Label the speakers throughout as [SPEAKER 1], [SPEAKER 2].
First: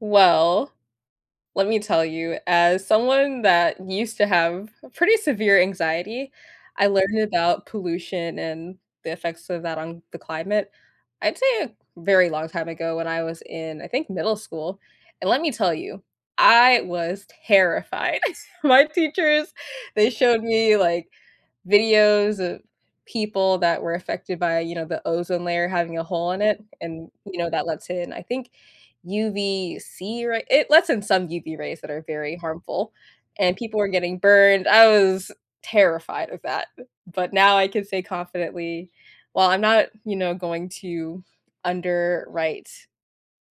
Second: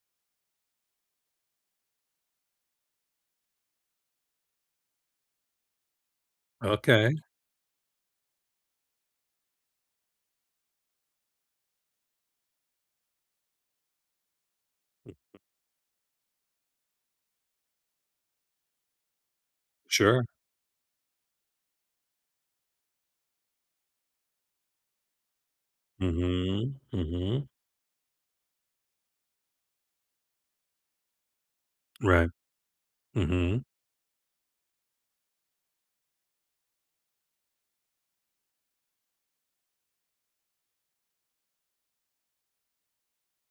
[SPEAKER 1] Well, let me tell you, as someone that used to have a pretty severe anxiety, I
[SPEAKER 2] Okay.
[SPEAKER 1] learned about pollution and the effects of that on the climate I'd say a very long time ago when I was in, I think, middle school, and
[SPEAKER 2] Mhm.
[SPEAKER 1] let me tell you, I was terrified. My teachers, they
[SPEAKER 2] Sure.
[SPEAKER 1] showed me, like, videos of people that were affected by, you know, the ozone layer having a hole in it,
[SPEAKER 2] Mhm,
[SPEAKER 1] and, you
[SPEAKER 2] mhm.
[SPEAKER 1] know, that lets in, I think, UVC ray it lets in some UV rays that are
[SPEAKER 2] Right.
[SPEAKER 1] very harmful, and
[SPEAKER 2] Mhm.
[SPEAKER 1] people were getting burned, I was terrified of that, but now I can say confidently well, I'm not, you know, going to underwrite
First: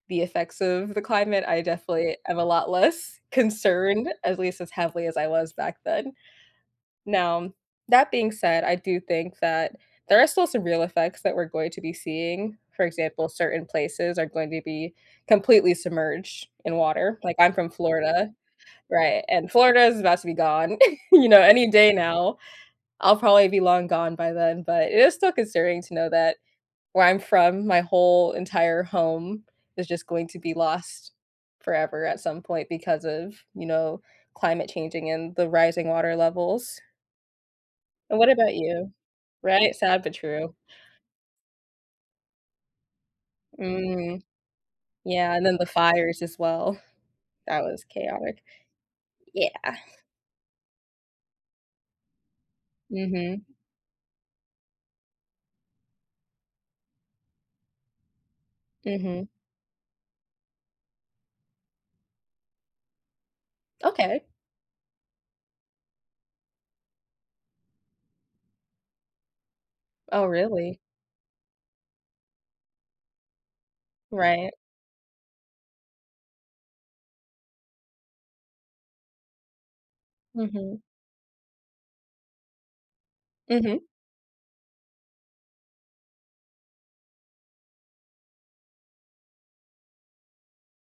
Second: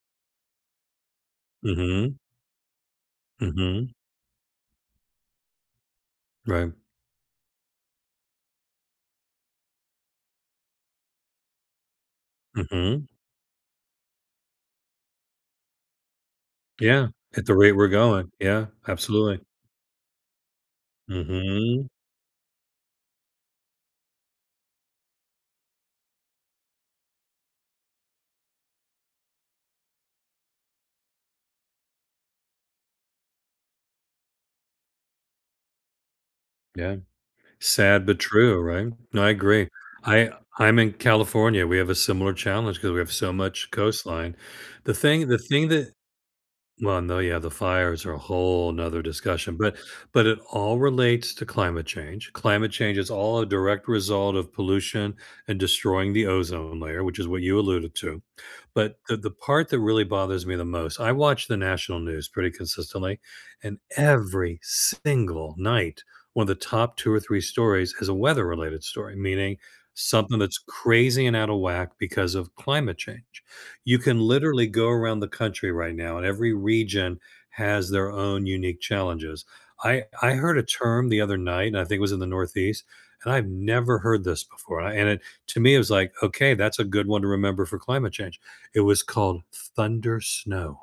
[SPEAKER 1] the effects of the climate, I definitely
[SPEAKER 2] Mhm.
[SPEAKER 1] am a lot less
[SPEAKER 2] Mhm.
[SPEAKER 1] concerned- at least as heavily as I was back then.
[SPEAKER 2] Right.
[SPEAKER 1] Now, that being said, I do think that there are still some real effects that we're going to be seeing, for
[SPEAKER 2] Mhm.
[SPEAKER 1] example, certain places are going to be completely submerged in
[SPEAKER 2] Yeah,
[SPEAKER 1] water- like,
[SPEAKER 2] at
[SPEAKER 1] I'm
[SPEAKER 2] the
[SPEAKER 1] from
[SPEAKER 2] rate we're going.
[SPEAKER 1] Florida,
[SPEAKER 2] Yeah,
[SPEAKER 1] right,
[SPEAKER 2] absolutely.
[SPEAKER 1] and Florida is about to be gone, you know, any
[SPEAKER 2] Mhm.
[SPEAKER 1] day now, I'll probably be long gone by then, but it is still concerning to know that where I'm from, my whole entire home is just going to be lost forever at some point because of, you know, climate changing and the rising water levels.
[SPEAKER 2] Yeah. Sad
[SPEAKER 1] And
[SPEAKER 2] but
[SPEAKER 1] what about
[SPEAKER 2] true, right?
[SPEAKER 1] you?
[SPEAKER 2] No, I agree.
[SPEAKER 1] Right, sad but
[SPEAKER 2] I
[SPEAKER 1] true.
[SPEAKER 2] I'm in California, we have a similar challenge 'cause we have so much
[SPEAKER 1] Mm.
[SPEAKER 2] coastline. The thing
[SPEAKER 1] Yeah,
[SPEAKER 2] the
[SPEAKER 1] and then the
[SPEAKER 2] thing that
[SPEAKER 1] fires as well.
[SPEAKER 2] Well, no, yeah, the
[SPEAKER 1] That was
[SPEAKER 2] fires are
[SPEAKER 1] chaotic.
[SPEAKER 2] whole 'nother discussion, but
[SPEAKER 1] Yeah.
[SPEAKER 2] but it all relates to climate change, climate change is all
[SPEAKER 1] Mhm.
[SPEAKER 2] a direct result of pollution and destroying the ozone layer- which is what you alluded to- but the
[SPEAKER 1] Mhm.
[SPEAKER 2] the part that really bothers me the most I watch the national news pretty consistently, and
[SPEAKER 1] Okay.
[SPEAKER 2] every single night, one of the top 2 or 3 stories is a weather-related story, meaning
[SPEAKER 1] Oh,
[SPEAKER 2] something that's
[SPEAKER 1] really?
[SPEAKER 2] crazy and out of whack because of climate change. You can
[SPEAKER 1] Right.
[SPEAKER 2] literally go around the country right now, and every region has their own unique challenges. I I heard a
[SPEAKER 1] Mhm.
[SPEAKER 2] term the other night, and I think it was in the Northeast, and I've
[SPEAKER 1] Mhm.
[SPEAKER 2] never heard this before, and it to me, it was like, "Okay, that's a good one to remember for climate change," it was called "thundersnow."